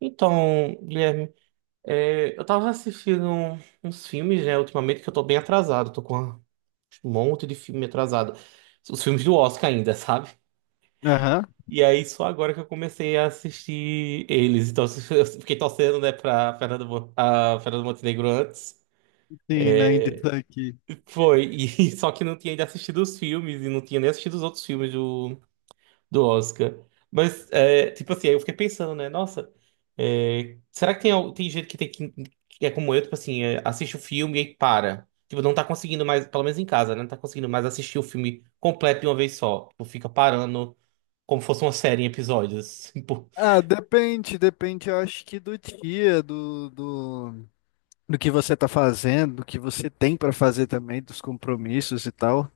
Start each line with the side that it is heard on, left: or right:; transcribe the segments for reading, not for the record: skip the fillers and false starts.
right: Então, Guilherme, eu tava assistindo uns filmes, né, ultimamente, que eu tô bem atrasado, tô com um monte de filme atrasado. Os filmes do Oscar ainda, sabe?
left: Aham,
right: E aí, só agora que eu comecei a assistir eles. Então, eu fiquei torcendo, né, pra a Fernanda Montenegro antes.
left: sim, né? Interessante.
right: Foi, e só que não tinha ainda assistido os filmes, e não tinha nem assistido os outros filmes do Oscar. Mas, tipo assim, aí eu fiquei pensando, né? Nossa, será que tem, tem gente que tem que é como eu, tipo assim, assiste o filme e aí para. Tipo, não tá conseguindo mais, pelo menos em casa, né? Não tá conseguindo mais assistir o filme completo de uma vez só. Tipo, fica parando como fosse uma série em episódios. Tipo,
left: Ah, depende, depende, eu acho que do dia, do que você tá fazendo, do que você tem pra fazer também, dos compromissos e tal.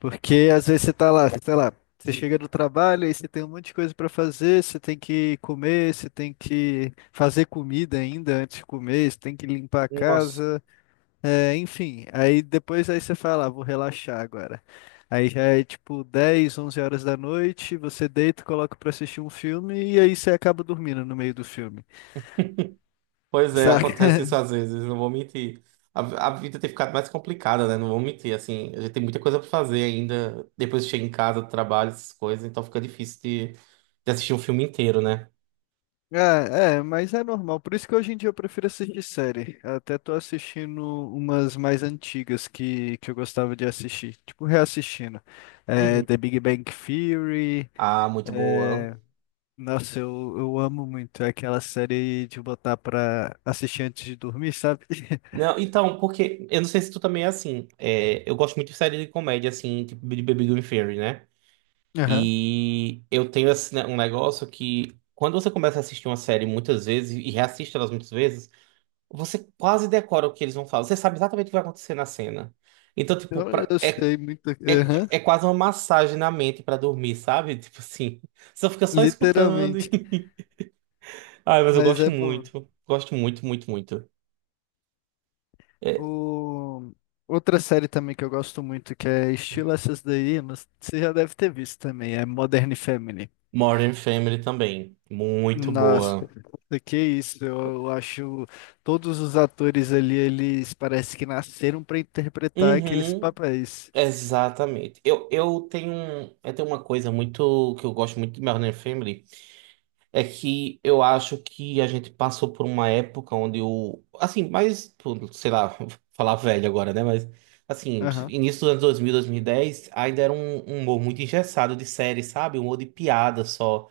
left: Porque às vezes você tá lá, sei lá, você chega do trabalho e você tem um monte de coisa pra fazer, você tem que comer, você tem que fazer comida ainda antes de comer, você tem que limpar a
right: Nossa,
left: casa. É, enfim, aí depois aí você fala, ah, vou relaxar agora. Aí já é tipo 10, 11 horas da noite, você deita, coloca pra assistir um filme e aí você acaba dormindo no meio do filme,
right: Pois é, acontece
left: saca?
right: isso às vezes, não vou mentir. A vida tem ficado mais complicada, né? Não vou mentir, assim, a gente tem muita coisa pra fazer ainda. Depois chega em casa, trabalho, essas coisas, então fica difícil de assistir um filme inteiro, né?
left: Ah, é, mas é normal. Por isso que hoje em dia eu prefiro assistir série. Até tô assistindo umas mais antigas que eu gostava de assistir, tipo reassistindo. É, The
right: Uhum.
left: Big Bang Theory.
right: Ah, muito boa.
left: Nossa, eu amo muito. É aquela série de botar pra assistir antes de dormir, sabe?
right: Não, então, porque eu não sei se tu também é assim. Eu gosto muito de série de comédia, assim, tipo de Baby Gone Fairy, né?
left: Aham.
right: E eu tenho esse, né, um negócio que quando você começa a assistir uma série muitas vezes e reassiste elas muitas vezes você quase decora o que eles vão falar. Você sabe exatamente o que vai acontecer na cena. Então, tipo,
left: Eu, eu sei muito. Aham,
right: é quase uma massagem na mente pra dormir, sabe? Tipo assim, você fica só escutando.
left: literalmente.
right: Ai, mas eu
left: Mas
right: gosto
left: é bom.
right: muito. Gosto muito, muito, muito. É,
left: O... Outra série também que eu gosto muito, que é estilo essas daí, mas você já deve ter visto também, é Modern Family.
right: Modern Family também. Muito
left: Nossa,
right: boa.
left: que isso, eu acho todos os atores ali, eles parece que nasceram para interpretar aqueles
right: Uhum,
left: papéis.
right: exatamente. Eu tenho, eu tenho uma coisa muito que eu gosto muito de Modern Family. É que eu acho que a gente passou por uma época onde o. Assim, mais. Pô, sei lá, vou falar velho agora, né? Mas. Assim,
left: Aham,
right: início dos anos 2000, 2010, ainda era um, um humor muito engessado de série, sabe? Um humor de piada só.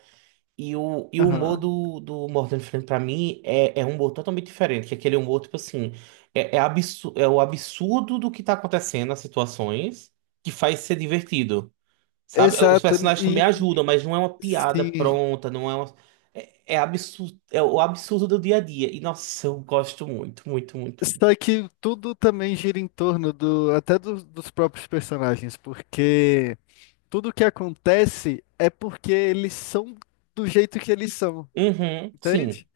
right: E o humor
left: aham.
right: do Morgan Freeman, pra mim, é um humor totalmente diferente. Que é aquele humor, tipo assim. É o absurdo do que tá acontecendo, as situações, que faz ser divertido. Sabe? Os
left: Exato,
right: personagens também
left: e
right: ajudam, mas não é uma piada
left: sim.
right: pronta, não é uma... É, é absurdo, é o absurdo do dia a dia. E, nossa, eu gosto muito, muito, muito, muito.
left: Só que tudo também gira em torno do, até dos próprios personagens, porque tudo que acontece é porque eles são do jeito que eles são,
right: Uhum, sim,
left: entende?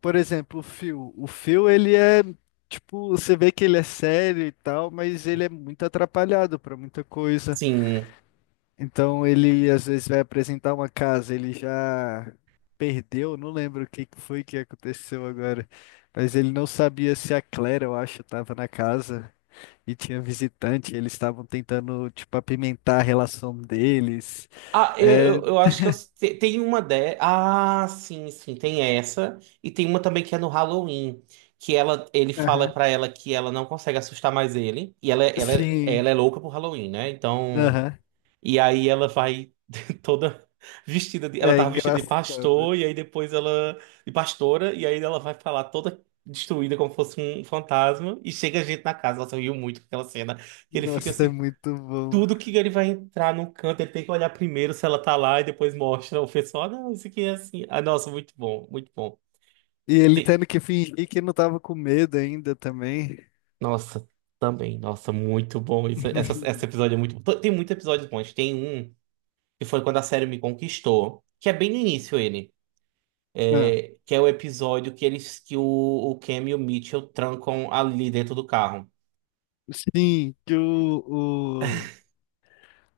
left: Por exemplo, o Phil. O Phil, ele é, tipo, você vê que ele é sério e tal, mas ele é muito atrapalhado pra muita coisa.
right: sim.
left: Então, ele às vezes vai apresentar uma casa, ele já perdeu, não lembro o que que foi que aconteceu agora, mas ele não sabia se a Claire, eu acho, tava na casa. E tinha visitante, eles estavam tentando, tipo, apimentar a relação deles.
right: Ah, eu,
left: É.
right: eu eu acho que eu... tem uma de... Ah, sim, sim, tem essa. E tem uma também que é no Halloween, que ele fala
left: Aham.
right: pra ela que ela não consegue assustar mais ele. E
left: Sim.
right: ela é louca por Halloween, né? Então...
left: Aham.
right: E aí ela vai toda vestida de, ela
left: É
right: tava vestida de
left: engraçado.
right: pastor e aí depois ela de pastora e aí ela vai falar toda destruída como fosse um fantasma e chega gente na casa, ela riu muito com aquela cena que ele fica
left: Nossa, é
right: assim,
left: muito bom.
right: tudo que ele vai entrar num canto, ele tem que olhar primeiro se ela tá lá e depois mostra o pessoal, "Ah, não, isso aqui é assim". Ah, nossa, muito bom, muito bom.
left: E ele
right: E-
left: tendo que fingir que não tava com medo ainda também.
right: nossa, também, nossa, muito bom isso. Essa, esse episódio é muito bom. Tem muitos episódios bons. Tem um que foi quando a série me conquistou, que é bem no início ele.
left: Ah,
right: Que é o episódio que eles que o Cam e o Mitchell trancam ali dentro do carro.
left: sim.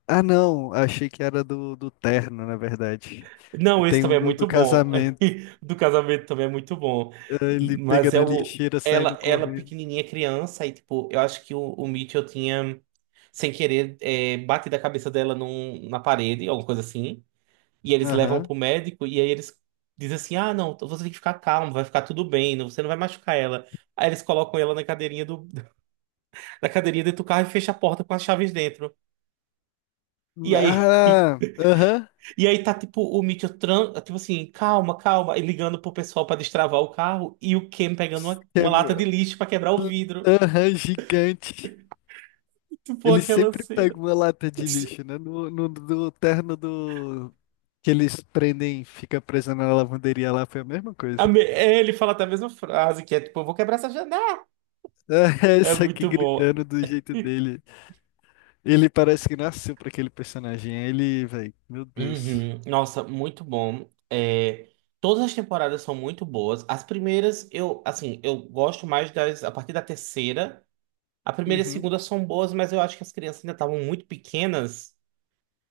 left: Ah, não, achei que era do terno, na verdade. Que
right: Não, esse
left: tem um
right: também é
left: do,
right: muito
left: do
right: bom.
left: casamento.
right: Do casamento também é muito bom.
left: Ah, ele
right: Mas
left: pegando
right: é
left: a
right: o
left: lixeira, saindo
right: ela
left: correndo.
right: pequenininha criança e tipo, eu acho que o Mitchell tinha sem querer batido a cabeça dela na parede, alguma coisa assim. E eles levam
left: Aham.
right: pro médico e aí eles dizem assim: "Ah, não, então você tem que ficar calmo, vai ficar tudo bem, você não vai machucar ela". Aí eles colocam ela na cadeirinha do na cadeirinha dentro do carro e fecham a porta com as chaves dentro. E aí,
left: Ah, aham.
right: e aí tá tipo o Mitchell, tipo assim, calma, calma, e ligando pro pessoal pra destravar o carro e o Ken pegando uma lata de
left: Câmera.
right: lixo pra quebrar o vidro.
left: Aham, gigante.
right: Tipo
left: Ele
right: aquela
left: sempre
right: cena.
left: pega uma lata de lixo, né? No terno do. Que eles prendem, fica preso na lavanderia lá, foi a mesma coisa.
right: Ele fala até a mesma frase, que é tipo, eu vou quebrar essa janela.
left: É,
right: É
left: isso aqui
right: muito bom.
left: gritando do jeito dele. Ele parece que nasceu pra aquele personagem. Ele, velho, meu Deus.
right: Uhum. Nossa, muito bom. É, todas as temporadas são muito boas. As primeiras, eu, assim, eu gosto mais das, a partir da terceira. A primeira e a
left: Uhum.
right: segunda são boas, mas eu acho que as crianças ainda estavam muito pequenas.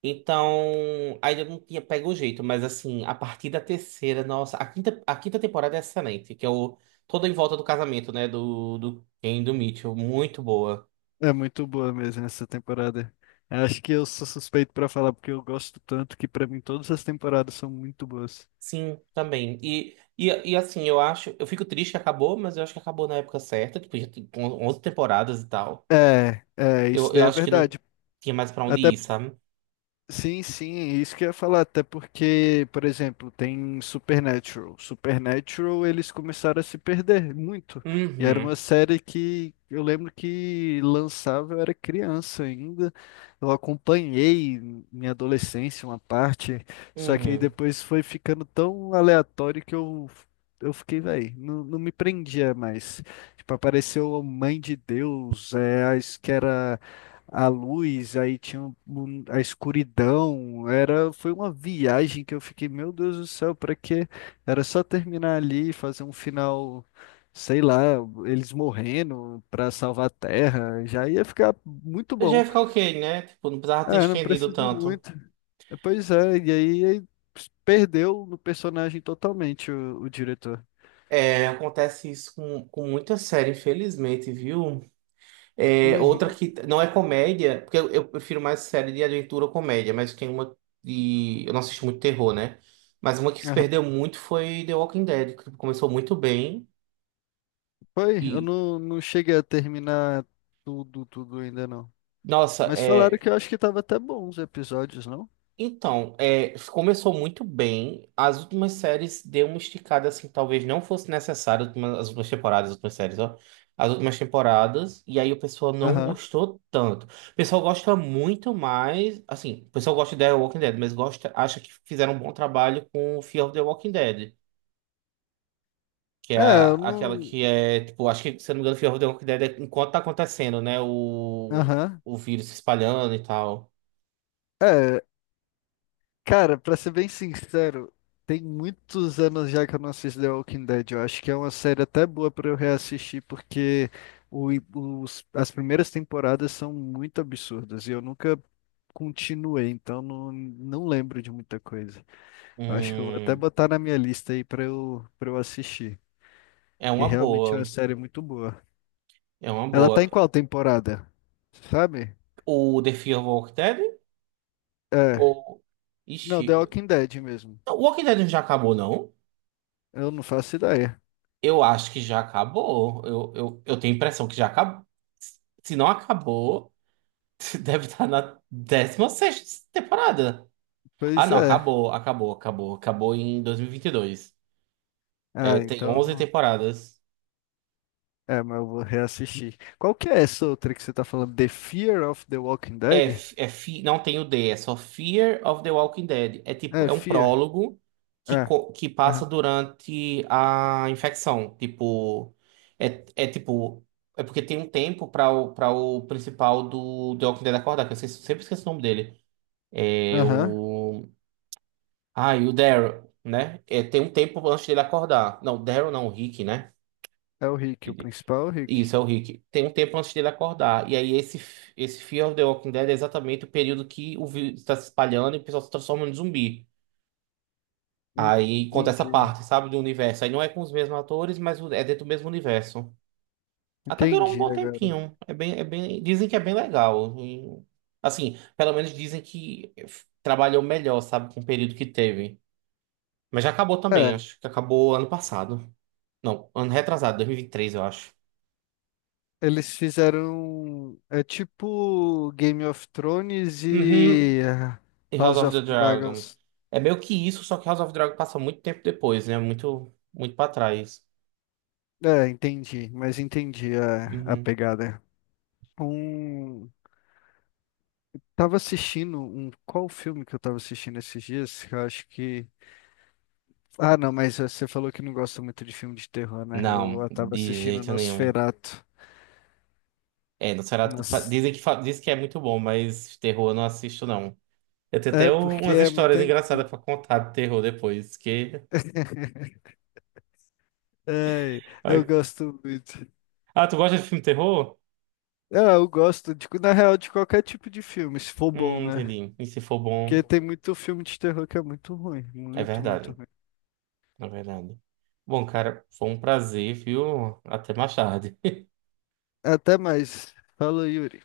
right: Então, ainda não tinha pego o jeito, mas assim, a partir da terceira, nossa, a quinta temporada é excelente, que é o Todo em Volta do Casamento, né, do, do Ken e do Mitchell, muito boa.
left: É muito boa mesmo essa temporada. Acho que eu sou suspeito pra falar, porque eu gosto tanto que pra mim todas as temporadas são muito boas.
right: Sim, também. E assim, eu acho, eu fico triste que acabou, mas eu acho que acabou na época certa, tipo, já tem 11 temporadas e tal.
left: É,
right: Eu,
left: isso
right: eu
left: daí é
right: acho que não
left: verdade.
right: tinha mais pra onde
left: Até
right: ir, sabe?
left: Sim, sim, é isso que eu ia falar, até porque, por exemplo, tem Supernatural. Supernatural, eles começaram a se perder muito. E era
right: Uhum,
left: uma série que eu lembro que lançava, eu era criança ainda. Eu acompanhei minha adolescência, uma parte, só que aí
right: uhum.
left: depois foi ficando tão aleatório que eu fiquei, velho, não me prendia mais. Tipo, apareceu a Mãe de Deus, a, que era a luz, aí tinha a escuridão, era, foi uma viagem que eu fiquei, meu Deus do céu, pra quê? Era só terminar ali e fazer um final, sei lá, eles morrendo pra salvar a Terra, já ia ficar muito
right: Eu já ia
left: bom.
right: ficar ok, né? Tipo, não precisava ter
left: Ah, não
right: estendido
left: precisa de
right: tanto.
left: muito. Pois é, e aí perdeu no personagem totalmente o diretor.
right: É, acontece isso com muita série, infelizmente, viu? É, outra
left: Uhum.
right: que não é comédia, porque eu prefiro mais série de aventura ou comédia, mas tem uma de. Eu não assisto muito terror, né? Mas uma que se
left: Aham.
right: perdeu muito foi The Walking Dead, que começou muito bem.
left: Foi, eu
right: E,
left: não cheguei a terminar tudo, tudo ainda não.
right: nossa,
left: Mas falaram
right: é.
left: que eu acho que tava até bom os episódios, não?
right: Então, é, começou muito bem. As últimas séries deu uma esticada assim, que talvez não fosse necessário. As últimas temporadas, as últimas séries, ó. As últimas temporadas. E aí o pessoal não
left: Aham.
right: gostou tanto. O pessoal gosta muito mais. Assim, o pessoal gosta de The Walking Dead, mas gosta, acha que fizeram um bom trabalho com Fear of the Walking Dead. Que é
left: É, eu
right: aquela
left: não.
right: que é, tipo, acho que, se eu não me engano, Fear of the Walking Dead é enquanto tá acontecendo, né?
left: Aham.
right: O vírus se espalhando e tal.
left: É, cara, pra ser bem sincero, tem muitos anos já que eu não assisto The Walking Dead. Eu acho que é uma série até boa pra eu reassistir, porque o, as primeiras temporadas são muito absurdas e eu nunca continuei, então não lembro de muita coisa. Eu acho que eu vou até
right: Hum,
left: botar na minha lista aí pra eu assistir,
right: é
left: que
right: uma
left: realmente é uma
right: boa.
left: série muito boa.
right: É uma
left: Ela tá
right: boa.
left: em qual temporada? Sabe?
right: O The Fear of Walking Dead?
left: É.
right: Ou.
left: Não, The
right: Ixi.
left: Walking Dead mesmo.
right: O Walking Dead já acabou, não?
left: Eu não faço ideia.
right: Eu acho que já acabou. Eu tenho a impressão que já acabou. Se não acabou, deve estar na décima sexta temporada. Ah,
left: Pois
right: não,
left: é.
right: acabou, acabou, acabou. Acabou em 2022. É,
left: Ah,
right: tem
left: então.
right: 11 temporadas.
left: É, mas eu vou reassistir. Qual que é essa outra que você tá falando? The Fear of the Walking
right: É,
left: Dead?
right: não tem o D, é só Fear of the Walking Dead. É tipo,
left: É,
right: é um
left: Fear.
right: prólogo que,
left: É.
right: que passa
left: Aham.
right: durante a infecção. Tipo, é, é tipo, é porque tem um tempo para para o principal do The Walking Dead acordar, que eu sempre esqueço o nome dele. É
left: Aham.
right: o. Ah, e o Daryl, né? É, tem um tempo antes dele acordar. Não, Daryl não, o Rick, né?
left: É o Rick, o principal é o Rick.
right: Isso, é o Rick. Tem um tempo antes dele acordar. E aí, esse Fear of the Walking Dead é exatamente o período que o vírus está se espalhando e o pessoal se transforma em zumbi.
left: Hum,
right: Aí conta essa
left: Entendi.
right: parte, sabe, do universo. Aí não é com os mesmos atores, mas é dentro do mesmo universo. Até durou um
left: Entendi
right: bom
left: agora.
right: tempinho. É bem, dizem que é bem legal. E, assim, pelo menos dizem que trabalhou melhor, sabe, com o período que teve. Mas já acabou também,
left: É,
right: acho que acabou ano passado. Não, ano retrasado, 2023, eu acho.
left: eles fizeram. É tipo Game of Thrones
right: Uhum.
left: e
right: E House
left: House
right: of
left: of
right: the Dragon.
left: Dragons.
right: É meio que isso, só que House of the Dragon passa muito tempo depois, né? Muito, muito pra trás.
left: É, entendi, mas entendi a
right: Uhum.
left: pegada. Um, Tava assistindo qual filme que eu tava assistindo esses dias? Que eu acho que. Ah, não, mas você falou que não gosta muito de filme de terror, né? Eu,
right: Não,
left: eu tava
right: de
left: assistindo
right: jeito nenhum.
left: Nosferatu.
right: É, não será.
left: Mas
right: Dizem que, diz que é muito bom, mas terror eu não assisto, não. Eu tenho até
left: é porque
right: umas
left: é muito
right: histórias engraçadas
left: antigo.
right: pra contar de terror depois, que.
left: Ai, eu
right: Ai.
left: gosto muito.
right: Ah, tu gosta de filme terror?
left: Eu gosto de, na real, de qualquer tipo de filme, se for bom, né?
right: Entendi. E se for
left: Porque
right: bom,
left: tem muito filme de terror que é muito ruim,
right: é
left: muito, muito
right: verdade.
left: ruim.
right: É verdade. Bom, cara, foi um prazer, viu? Até mais tarde.
left: Até mais. Fala, Yuri.